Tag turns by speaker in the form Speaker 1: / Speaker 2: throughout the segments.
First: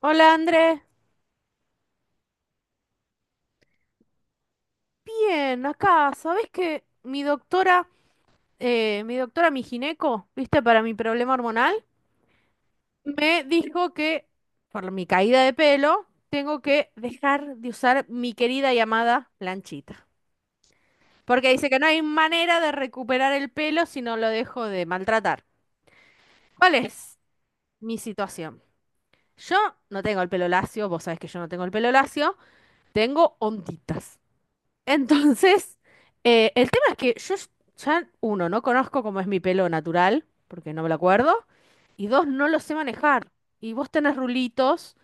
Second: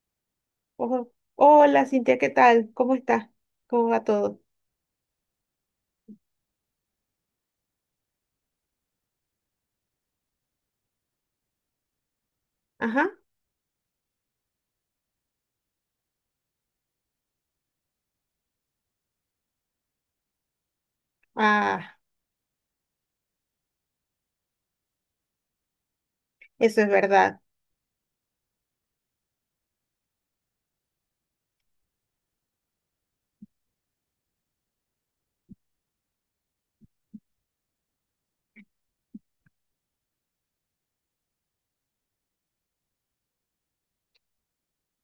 Speaker 1: Hola Andrés,
Speaker 2: Ojo. Hola, Cintia, ¿qué tal? ¿Cómo estás? ¿Cómo va todo?
Speaker 1: bien, acá, ¿sabés que mi doctora, mi doctora, mi gineco, viste, para mi problema hormonal,
Speaker 2: Ajá.
Speaker 1: me dijo que por mi caída de pelo tengo que dejar de usar mi querida y amada planchita? Porque dice que no
Speaker 2: Ah,
Speaker 1: hay manera de recuperar el pelo si no lo dejo de maltratar. ¿Cuál
Speaker 2: eso es
Speaker 1: es
Speaker 2: verdad.
Speaker 1: mi situación? Yo no tengo el pelo lacio, vos sabés que yo no tengo el pelo lacio, tengo onditas. Entonces, el tema es que yo ya, uno, no conozco cómo es mi pelo natural, porque no me lo acuerdo, y dos, no lo sé manejar. Y vos tenés rulitos,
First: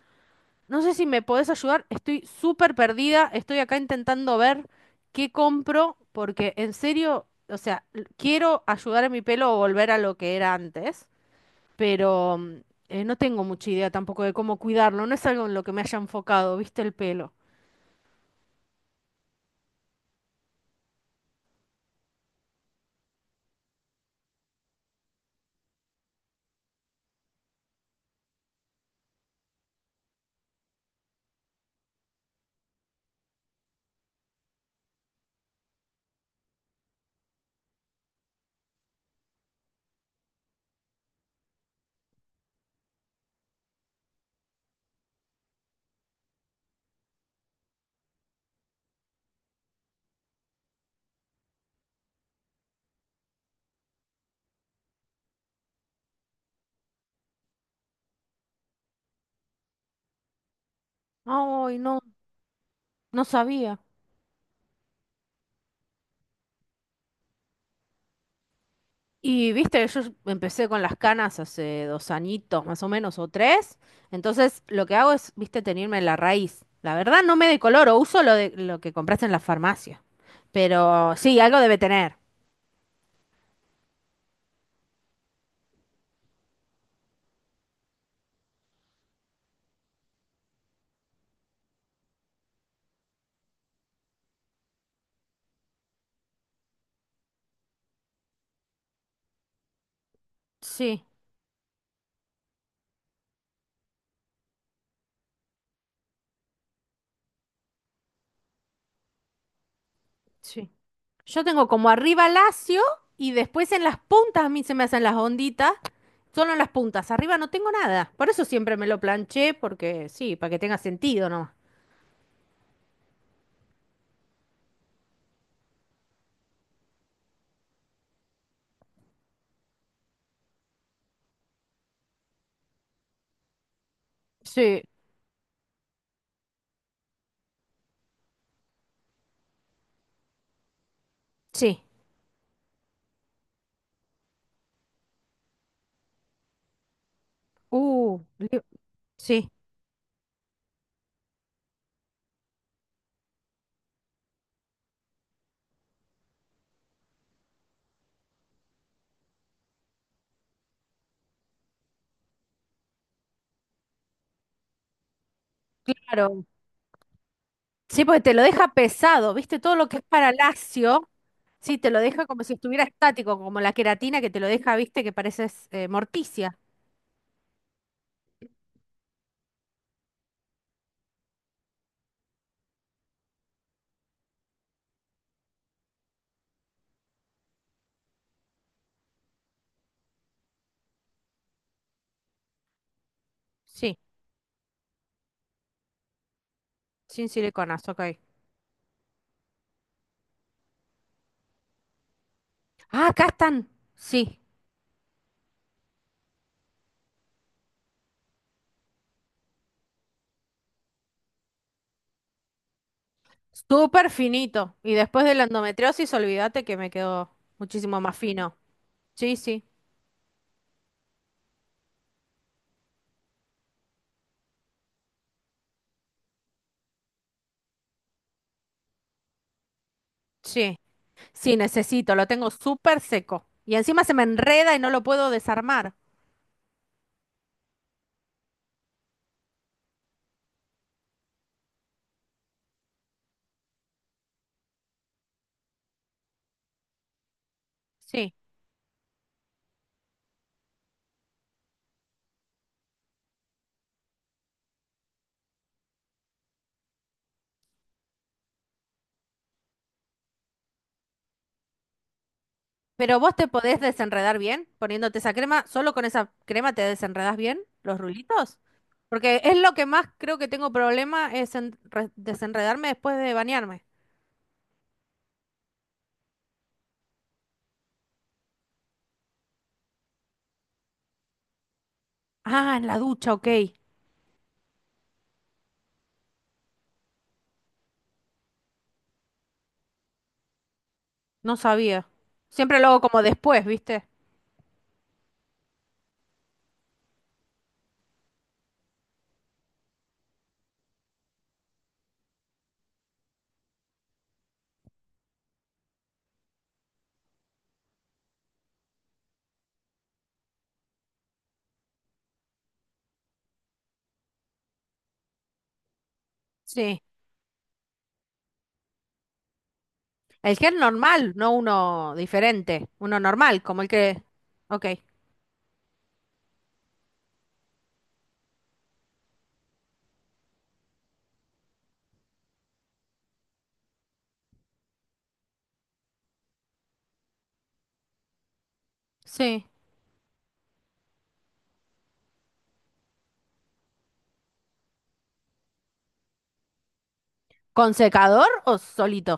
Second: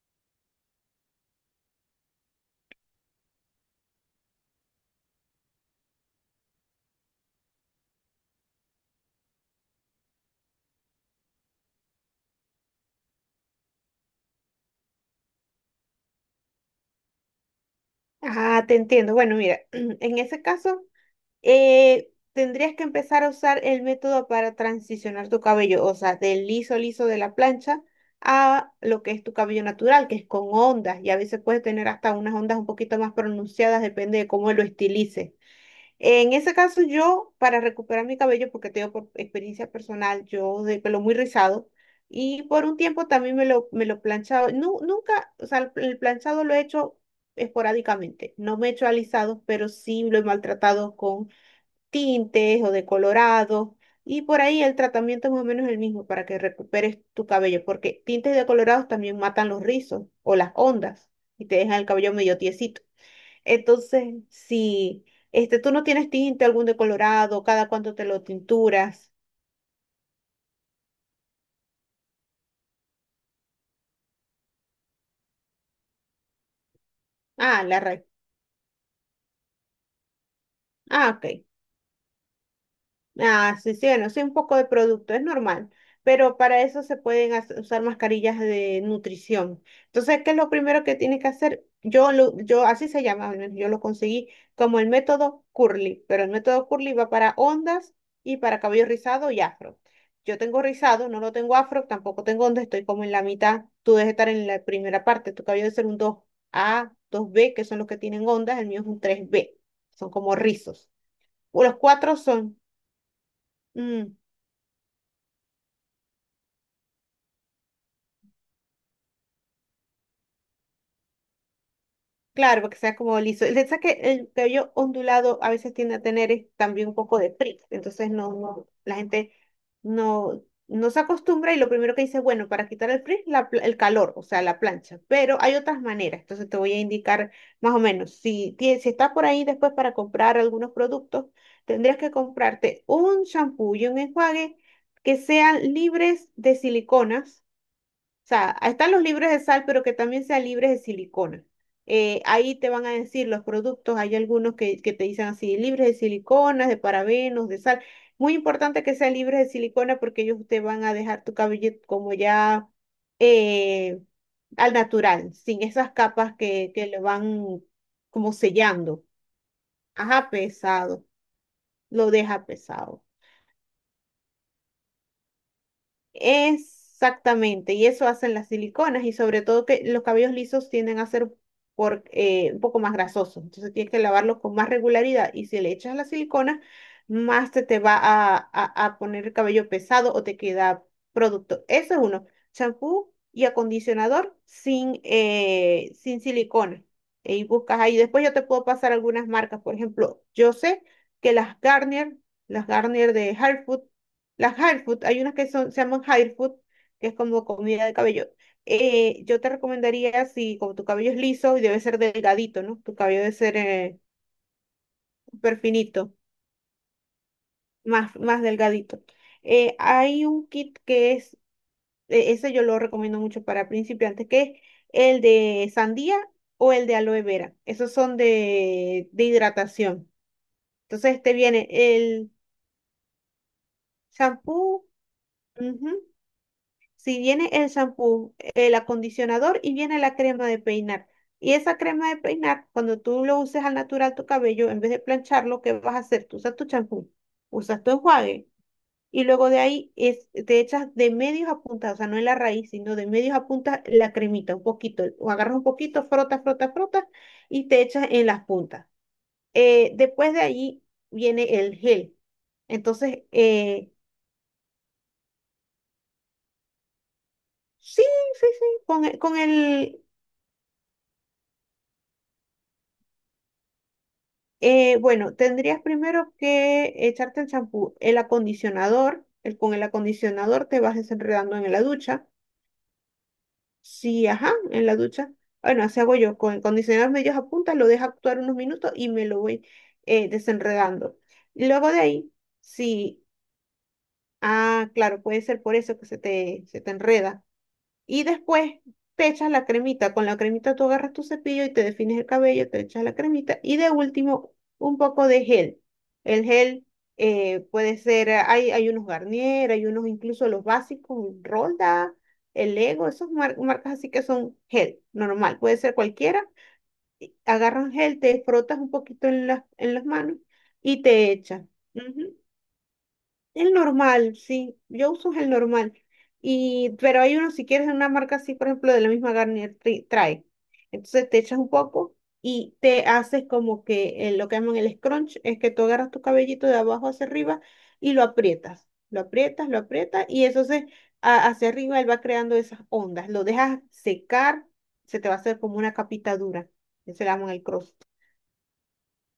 Speaker 1: no sé si me podés ayudar, estoy súper perdida, estoy acá intentando ver qué compro, porque en serio, o sea, l- quiero ayudar a mi pelo a volver a lo que era antes, pero no tengo mucha idea tampoco de cómo cuidarlo, no es algo en lo que me haya enfocado, ¿viste el pelo?
Speaker 2: Ah, te entiendo. Bueno, mira, en ese caso, tendrías que empezar a usar el método para transicionar tu cabello, o sea, del liso liso de la plancha a lo que es tu cabello natural, que es con ondas, y a veces puedes tener hasta unas ondas un poquito más pronunciadas, depende de cómo lo estilices. En ese caso, yo, para recuperar mi cabello, porque tengo por experiencia personal, yo de pelo muy rizado, y por un tiempo también me lo planchado. Nunca, o sea, el planchado lo he hecho esporádicamente. No me he hecho alisados, pero sí lo he maltratado con tintes o decolorados. Y por ahí el tratamiento es más o menos el mismo para que recuperes tu cabello, porque tintes y decolorados también matan los rizos o las ondas y te
Speaker 1: Ay,
Speaker 2: dejan el
Speaker 1: no,
Speaker 2: cabello medio tiesito.
Speaker 1: no sabía.
Speaker 2: Entonces, si tú no tienes tinte algún decolorado, ¿cada cuánto te lo tinturas?
Speaker 1: Y viste, yo empecé con las canas hace dos añitos, más o menos, o tres. Entonces, lo que hago es, viste, tenerme la raíz. La verdad, no me
Speaker 2: Ah, la
Speaker 1: decoloro,
Speaker 2: raíz.
Speaker 1: uso lo de lo que compraste en la farmacia.
Speaker 2: Ah,
Speaker 1: Pero sí,
Speaker 2: ok.
Speaker 1: algo debe tener.
Speaker 2: Ah, sí, sí, bueno, sí, un poco de producto, es normal, pero para eso se pueden usar mascarillas de nutrición. Entonces, ¿qué es lo primero que tienes que hacer? Yo, así se llama, al menos yo lo conseguí como el método Curly, pero el método Curly va para ondas y para cabello rizado y afro. Yo tengo
Speaker 1: Sí,
Speaker 2: rizado, no lo tengo afro, tampoco tengo onda, estoy como en la mitad. Tú debes estar en la primera parte, tu cabello debe ser un dos a dos b, que son los que tienen ondas. El mío es un tres b, son como
Speaker 1: sí.
Speaker 2: rizos.
Speaker 1: Yo
Speaker 2: O
Speaker 1: tengo
Speaker 2: los
Speaker 1: como
Speaker 2: cuatro
Speaker 1: arriba
Speaker 2: son...
Speaker 1: lacio y después en las
Speaker 2: mm,
Speaker 1: puntas a mí se me hacen las onditas. Solo en las puntas. Arriba no tengo nada. Por eso siempre me lo planché, porque sí, para que tenga sentido, ¿no?
Speaker 2: Claro, porque sea como liso. El detalle es que el cabello ondulado a veces tiende a tener es también un poco de frizz. Entonces no, no, la gente no, no se acostumbra, y lo primero que dice, bueno, para quitar el frizz, el calor, o sea, la
Speaker 1: Sí,
Speaker 2: plancha. Pero hay otras maneras. Entonces te voy a indicar más o menos. Si, si estás por ahí después para comprar algunos productos,
Speaker 1: sí.
Speaker 2: tendrías que comprarte un shampoo y un enjuague que sean libres de siliconas. O sea,
Speaker 1: Li-
Speaker 2: están los libres de
Speaker 1: sí,
Speaker 2: sal, pero que también sean libres de silicona. Ahí te van a decir los productos, hay algunos que te dicen así, libres de siliconas, de parabenos, de sal. Muy importante que sean libres de silicona, porque ellos te van a dejar tu cabello como ya eh, al natural, sin esas capas
Speaker 1: claro.
Speaker 2: que le van
Speaker 1: Sí, porque
Speaker 2: como
Speaker 1: te lo deja
Speaker 2: sellando.
Speaker 1: pesado, ¿viste? Todo lo que es
Speaker 2: Ajá,
Speaker 1: para
Speaker 2: pesado,
Speaker 1: lacio, sí, te lo
Speaker 2: lo
Speaker 1: deja como
Speaker 2: deja
Speaker 1: si estuviera
Speaker 2: pesado.
Speaker 1: estático, como la queratina que te lo deja, ¿viste? Que pareces Morticia.
Speaker 2: Exactamente, y eso hacen las siliconas, y sobre todo que los cabellos lisos tienden a ser, por, un poco más grasosos. Entonces tienes que lavarlos con más regularidad, y si le echas la silicona, más se te va a, a poner el cabello pesado o te queda producto. Eso es uno, champú y
Speaker 1: Sí,
Speaker 2: acondicionador sin silicona.
Speaker 1: sin
Speaker 2: Y buscas
Speaker 1: siliconas,
Speaker 2: ahí,
Speaker 1: ok.
Speaker 2: después yo te puedo pasar algunas marcas. Por ejemplo, yo sé que las
Speaker 1: Ah,
Speaker 2: Garnier
Speaker 1: acá
Speaker 2: de
Speaker 1: están.
Speaker 2: Harfood,
Speaker 1: Sí,
Speaker 2: las hard food, hay unas que son, se llaman hard food, que es como comida de cabello. Yo te recomendaría, si como tu cabello es liso y debe ser delgadito, ¿no? Tu cabello debe ser
Speaker 1: súper finito. Y después de la
Speaker 2: súper
Speaker 1: endometriosis,
Speaker 2: finito,
Speaker 1: olvídate que me quedó muchísimo
Speaker 2: más,
Speaker 1: más
Speaker 2: más
Speaker 1: fino.
Speaker 2: delgadito.
Speaker 1: Sí, sí,
Speaker 2: Hay un kit que es, ese yo lo recomiendo mucho para principiantes, que es el de sandía o el de aloe vera. Esos son de hidratación.
Speaker 1: sí,
Speaker 2: Entonces te
Speaker 1: sí,
Speaker 2: viene
Speaker 1: necesito, lo
Speaker 2: el
Speaker 1: tengo súper seco. Y encima se me
Speaker 2: shampoo.
Speaker 1: enreda y no lo puedo
Speaker 2: Ujú.
Speaker 1: desarmar.
Speaker 2: Si viene el shampoo, el acondicionador y viene la crema de peinar. Y esa crema de peinar, cuando tú lo uses al natural tu cabello, en vez de plancharlo, ¿qué vas a hacer? Tú usas tu champú, usas tu
Speaker 1: Sí,
Speaker 2: enjuague, y luego de ahí es, te echas de medios a puntas, o sea, no en la raíz, sino de medios a puntas la cremita, un poquito, o agarras un poquito, frotas, frotas, frotas y te echas en las puntas. Después de ahí viene el gel.
Speaker 1: pero
Speaker 2: Entonces,
Speaker 1: vos te podés desenredar bien poniéndote esa crema, solo con esa crema te desenredás bien los
Speaker 2: sí, sí,
Speaker 1: rulitos.
Speaker 2: sí, con, el- con
Speaker 1: Porque es lo que
Speaker 2: el,
Speaker 1: más creo que tengo problema es en re- desenredarme después de bañarme.
Speaker 2: Bueno, tendrías primero que echarte el champú, el acondicionador, con el acondicionador te vas desenredando en la ducha.
Speaker 1: Ah, en la ducha, ok.
Speaker 2: Sí, ajá, en la ducha. Bueno, así hago yo, con el acondicionador medios a punta, lo dejo actuar unos minutos y me lo voy desenredando.
Speaker 1: No
Speaker 2: Luego de
Speaker 1: sabía.
Speaker 2: ahí,
Speaker 1: Siempre lo hago como
Speaker 2: sí,
Speaker 1: después, ¿viste?
Speaker 2: ah, claro, puede ser por eso que se te enreda. Y después te echas la cremita. Con la cremita tú agarras tu cepillo y te defines el cabello, te echas la cremita. Y de último, un poco de gel. El gel puede ser, hay unos Garnier, hay unos incluso los básicos, Rolda, el Lego, esas marcas así, que son gel normal, puede ser cualquiera.
Speaker 1: Sí.
Speaker 2: Y agarras gel, te frotas un poquito en las manos
Speaker 1: El gel
Speaker 2: y
Speaker 1: normal,
Speaker 2: te
Speaker 1: no
Speaker 2: echas.
Speaker 1: uno diferente, uno normal,
Speaker 2: El
Speaker 1: como el que...
Speaker 2: normal, sí.
Speaker 1: Ok.
Speaker 2: Yo uso el normal. Pero hay uno, si quieres, de una marca así, por ejemplo, de la misma Garnier trae. Entonces te echas un poco y te haces como que lo que llaman el scrunch, es que tú agarras tu cabellito de abajo hacia arriba y lo aprietas. Lo
Speaker 1: Sí.
Speaker 2: aprietas, lo aprietas, y eso se, hacia arriba él va creando esas ondas. Lo dejas secar, se te va a hacer como una capita dura. Eso le llaman el
Speaker 1: ¿Con
Speaker 2: cross.
Speaker 1: secador o solito?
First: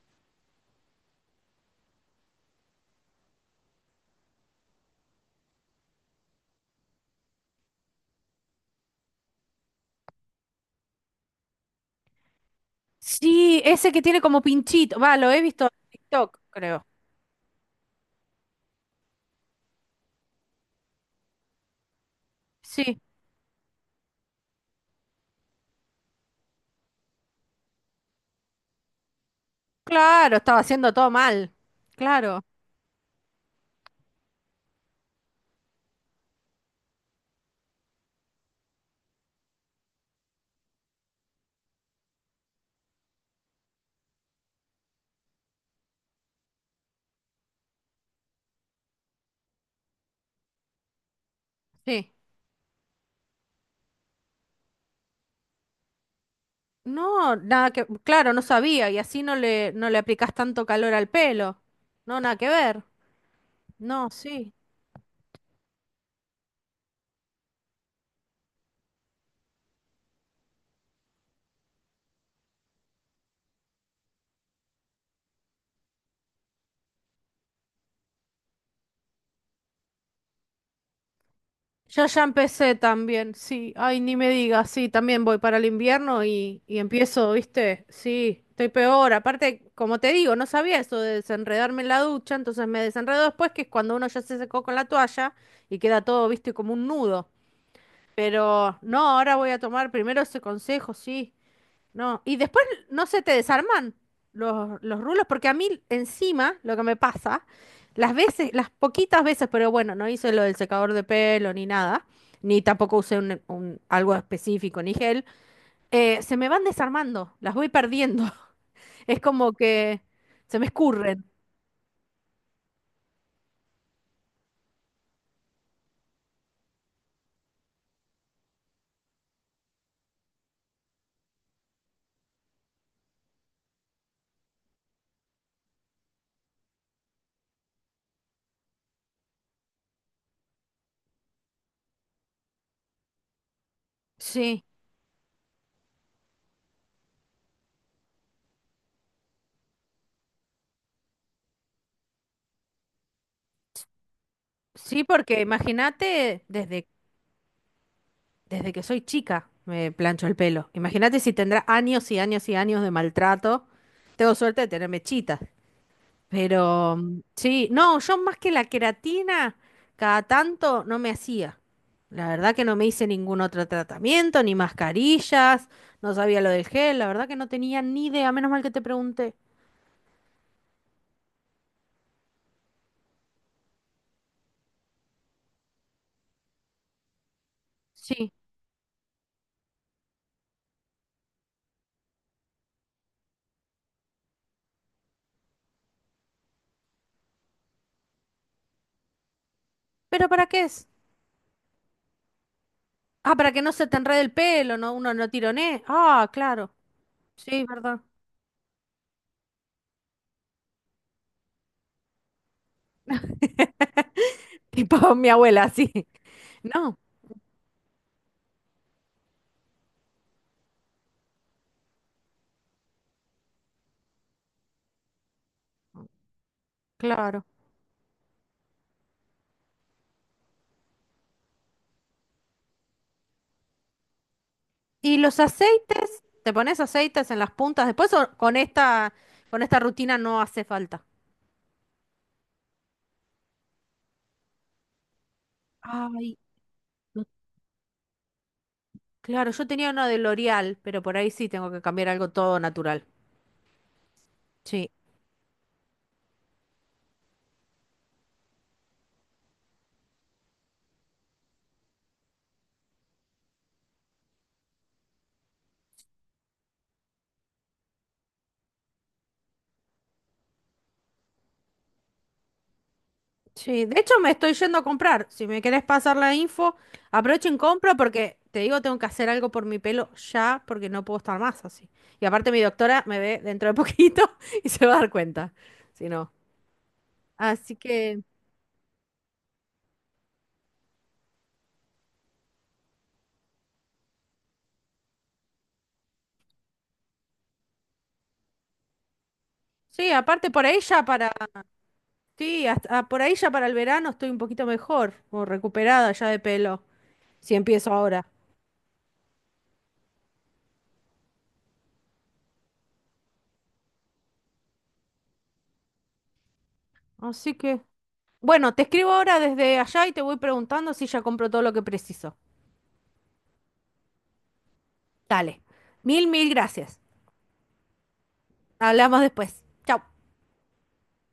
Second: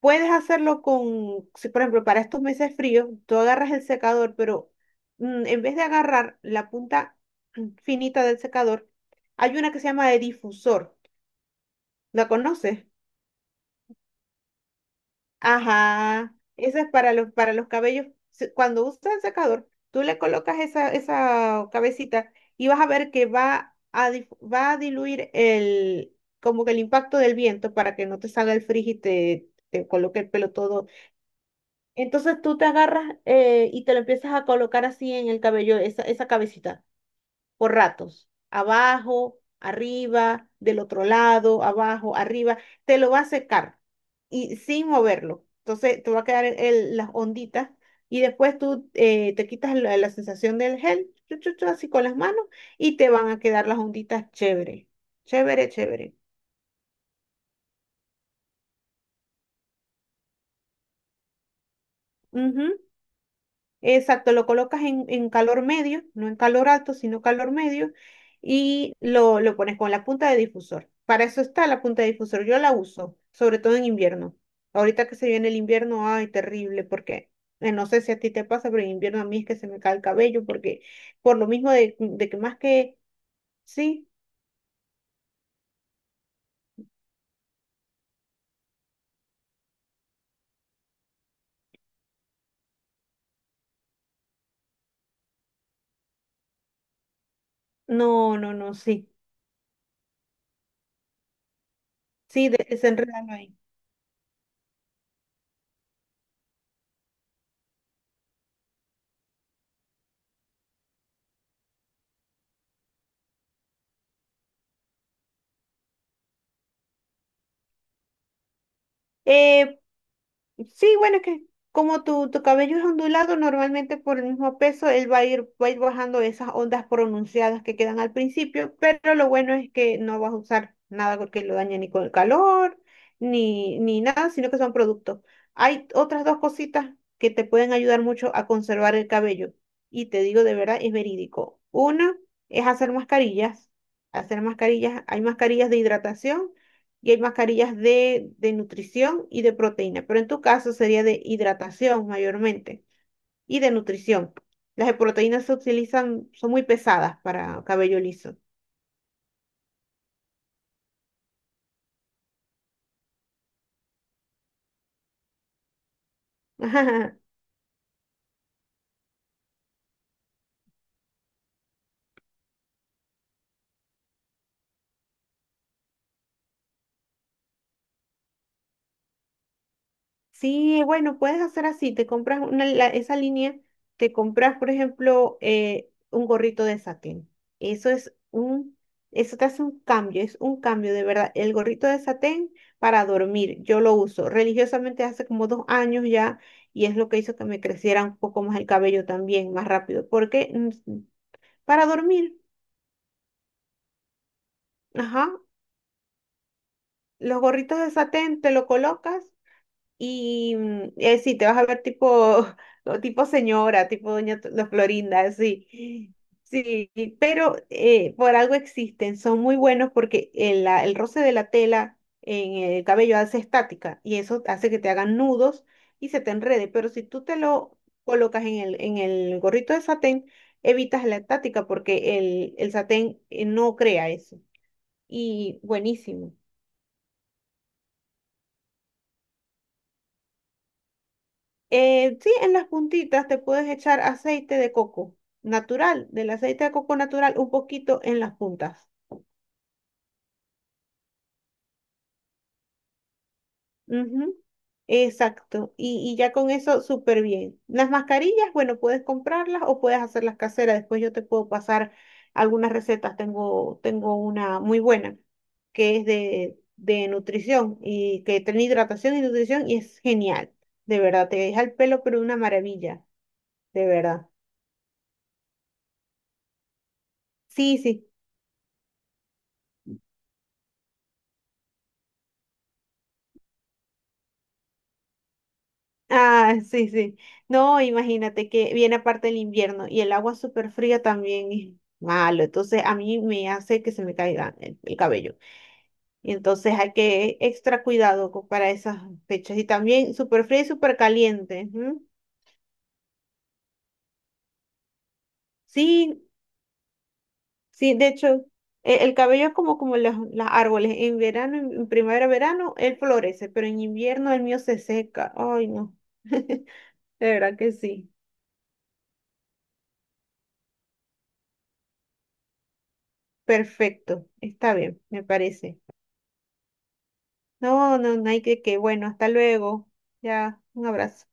Speaker 2: Puedes hacerlo con, si, por ejemplo, para estos meses fríos, tú agarras el secador, pero en vez de agarrar la punta finita del secador, hay una que se llama de difusor. ¿La conoces?
Speaker 1: Sí, ese que tiene como pinchito. Va, lo he visto en
Speaker 2: Ajá.
Speaker 1: TikTok,
Speaker 2: Esa
Speaker 1: creo.
Speaker 2: es para los cabellos. Cuando usas el secador, tú le colocas esa, esa cabecita, y vas a
Speaker 1: Sí,
Speaker 2: ver que va a diluir el, como que el impacto del viento, para que no te salga el frizz y te coloque el
Speaker 1: claro,
Speaker 2: pelo
Speaker 1: estaba
Speaker 2: todo.
Speaker 1: haciendo todo mal.
Speaker 2: Entonces
Speaker 1: Claro,
Speaker 2: tú te agarras y te lo empiezas a colocar así en el cabello, esa cabecita, por ratos, abajo, arriba, del otro lado, abajo, arriba, te lo va a secar, y sin moverlo. Entonces te va a quedar las onditas, y después tú te quitas la sensación del gel, chu, chu, chu, así con
Speaker 1: sí.
Speaker 2: las manos, y te van a quedar las onditas chévere, chévere, chévere.
Speaker 1: No, nada que, claro, no sabía y así no le, no le aplicás tanto calor al pelo. No, nada que
Speaker 2: Ujú.
Speaker 1: ver. No,
Speaker 2: Exacto, lo
Speaker 1: sí.
Speaker 2: colocas en calor medio, no en calor alto, sino calor medio, y lo pones con la punta de difusor. Para eso está la punta de difusor, yo la uso sobre todo en invierno. Ahorita que se viene el invierno, ay, terrible, porque no sé si a ti te pasa, pero en invierno a mí es que se me cae el cabello, porque por lo mismo de,
Speaker 1: Yo ya
Speaker 2: de que más
Speaker 1: empecé
Speaker 2: que,
Speaker 1: también, sí. Ay,
Speaker 2: sí,
Speaker 1: ni me digas, sí, también voy para el invierno y empiezo, ¿viste? Sí, estoy peor. Aparte, como te digo, no sabía eso de desenredarme en la ducha, entonces me desenredo después, que es cuando uno ya se secó con la toalla y queda todo, ¿viste? Como un nudo.
Speaker 2: no, no, no,
Speaker 1: Pero no,
Speaker 2: sí,
Speaker 1: ahora voy a tomar primero ese consejo, sí. No, y
Speaker 2: sí,
Speaker 1: después, no se te
Speaker 2: desenrédalo ahí.
Speaker 1: desarman los rulos, porque a mí encima lo que me pasa, las veces, las poquitas veces, pero bueno, no hice lo del secador de pelo ni nada, ni tampoco usé algo específico, ni gel, se me van desarmando, las voy perdiendo. Es como
Speaker 2: Eh,
Speaker 1: que se me
Speaker 2: Sí, bueno, es
Speaker 1: escurren.
Speaker 2: que como tu cabello es ondulado, normalmente por el mismo peso, él va a ir bajando esas ondas pronunciadas que quedan al principio, pero lo bueno es que no vas a usar nada porque lo daña, ni con el calor, ni nada, sino que son productos. Hay otras dos cositas que te pueden ayudar mucho a conservar el cabello. Y te digo de verdad, es verídico. Una es hacer mascarillas. Hacer
Speaker 1: Sí,
Speaker 2: mascarillas, hay mascarillas de hidratación y hay mascarillas de nutrición y de proteína, pero en tu caso sería de hidratación mayormente y de nutrición. Las de
Speaker 1: sí, porque
Speaker 2: proteína se utilizan,
Speaker 1: imagínate,
Speaker 2: son muy
Speaker 1: desde,
Speaker 2: pesadas para cabello liso.
Speaker 1: desde que soy chica me plancho el pelo. Imagínate si tendrá años y años y años de maltrato. Tengo suerte de tener mechitas. Pero sí, no, yo más que la queratina, cada tanto no me hacía. La verdad que no me hice ningún otro tratamiento, ni mascarillas, no sabía lo del gel, la verdad que no tenía ni idea, menos mal que te pregunté.
Speaker 2: Sí, bueno, puedes hacer así, te compras una, esa línea. Te compras, por ejemplo, un gorrito de satén. Eso es
Speaker 1: Sí,
Speaker 2: un, eso te hace un cambio, es un cambio de verdad. El gorrito de satén para dormir, yo lo uso religiosamente hace como dos años ya, y es lo que hizo que me creciera un poco más el cabello también, más rápido,
Speaker 1: pero ¿para
Speaker 2: porque
Speaker 1: qué es?
Speaker 2: para dormir,
Speaker 1: Ah, para que no se te enrede el pelo, no, uno
Speaker 2: ajá,
Speaker 1: no tironee. Ah, claro,
Speaker 2: los
Speaker 1: sí,
Speaker 2: gorritos de
Speaker 1: verdad.
Speaker 2: satén te lo colocas. Y sí, te vas a ver tipo, tipo señora, tipo doña la
Speaker 1: Tipo
Speaker 2: Florinda,
Speaker 1: mi abuela, sí.
Speaker 2: así. Sí,
Speaker 1: No,
Speaker 2: pero por algo existen, son muy buenos porque el roce de la tela en el cabello hace estática y eso hace que te hagan nudos y se te enrede, pero si tú te
Speaker 1: claro.
Speaker 2: lo colocas en el gorrito de satén, evitas la estática porque el satén no crea eso.
Speaker 1: ¿Y los
Speaker 2: Y
Speaker 1: aceites?
Speaker 2: buenísimo.
Speaker 1: ¿Te pones aceites en las puntas después o con esta rutina no hace falta?
Speaker 2: Sí, en las puntitas te puedes echar aceite de coco natural, del
Speaker 1: Ay,
Speaker 2: aceite de coco
Speaker 1: no-
Speaker 2: natural, un poquito en las puntas.
Speaker 1: claro, yo tenía uno de L'Oreal, pero por ahí sí tengo que cambiar algo todo natural.
Speaker 2: Ujú.
Speaker 1: Sí,
Speaker 2: Exacto. Y ya con eso, súper bien. Las mascarillas, bueno, puedes comprarlas o puedes hacerlas caseras. Después yo te puedo pasar algunas recetas. Tengo una muy buena que es de nutrición, y que tiene hidratación y nutrición y es genial. De verdad, te deja el pelo, pero una maravilla.
Speaker 1: sí.
Speaker 2: De
Speaker 1: De hecho,
Speaker 2: verdad.
Speaker 1: me estoy yendo a comprar. Si me querés pasar la info, aprovechen,
Speaker 2: Sí,
Speaker 1: compro
Speaker 2: sí.
Speaker 1: porque te digo, tengo que hacer algo por mi pelo ya porque no puedo estar más así. Y aparte, mi doctora me ve dentro de poquito y se va a dar cuenta. Si no.
Speaker 2: Ah, sí, sí.
Speaker 1: Así
Speaker 2: No,
Speaker 1: que,
Speaker 2: imagínate que viene aparte el invierno, y el agua súper fría también es malo. Entonces a mí me hace que se me caiga el cabello. Y entonces hay que extra cuidado para esas fechas. Y
Speaker 1: sí,
Speaker 2: también súper
Speaker 1: aparte
Speaker 2: fría
Speaker 1: por
Speaker 2: y
Speaker 1: ahí
Speaker 2: súper
Speaker 1: ya para.
Speaker 2: caliente. Ujú.
Speaker 1: Sí, hasta- ah, por ahí ya para el verano estoy un poquito mejor o recuperada
Speaker 2: Sí,
Speaker 1: ya de pelo, si empiezo
Speaker 2: sí, de
Speaker 1: ahora.
Speaker 2: hecho, el cabello es como los árboles. En verano, en primavera, verano, él florece, pero en invierno el mío se seca. Ay, no. De
Speaker 1: Así
Speaker 2: verdad que
Speaker 1: que.
Speaker 2: sí.
Speaker 1: Bueno, te escribo ahora desde allá y te voy preguntando si ya compró todo lo que preciso.
Speaker 2: Perfecto. Está bien, me
Speaker 1: Dale.
Speaker 2: parece.
Speaker 1: Mil, mil gracias.
Speaker 2: No, no, no hay que, bueno,
Speaker 1: Hablamos
Speaker 2: hasta
Speaker 1: después.
Speaker 2: luego.
Speaker 1: Chau.
Speaker 2: Ya, un abrazo.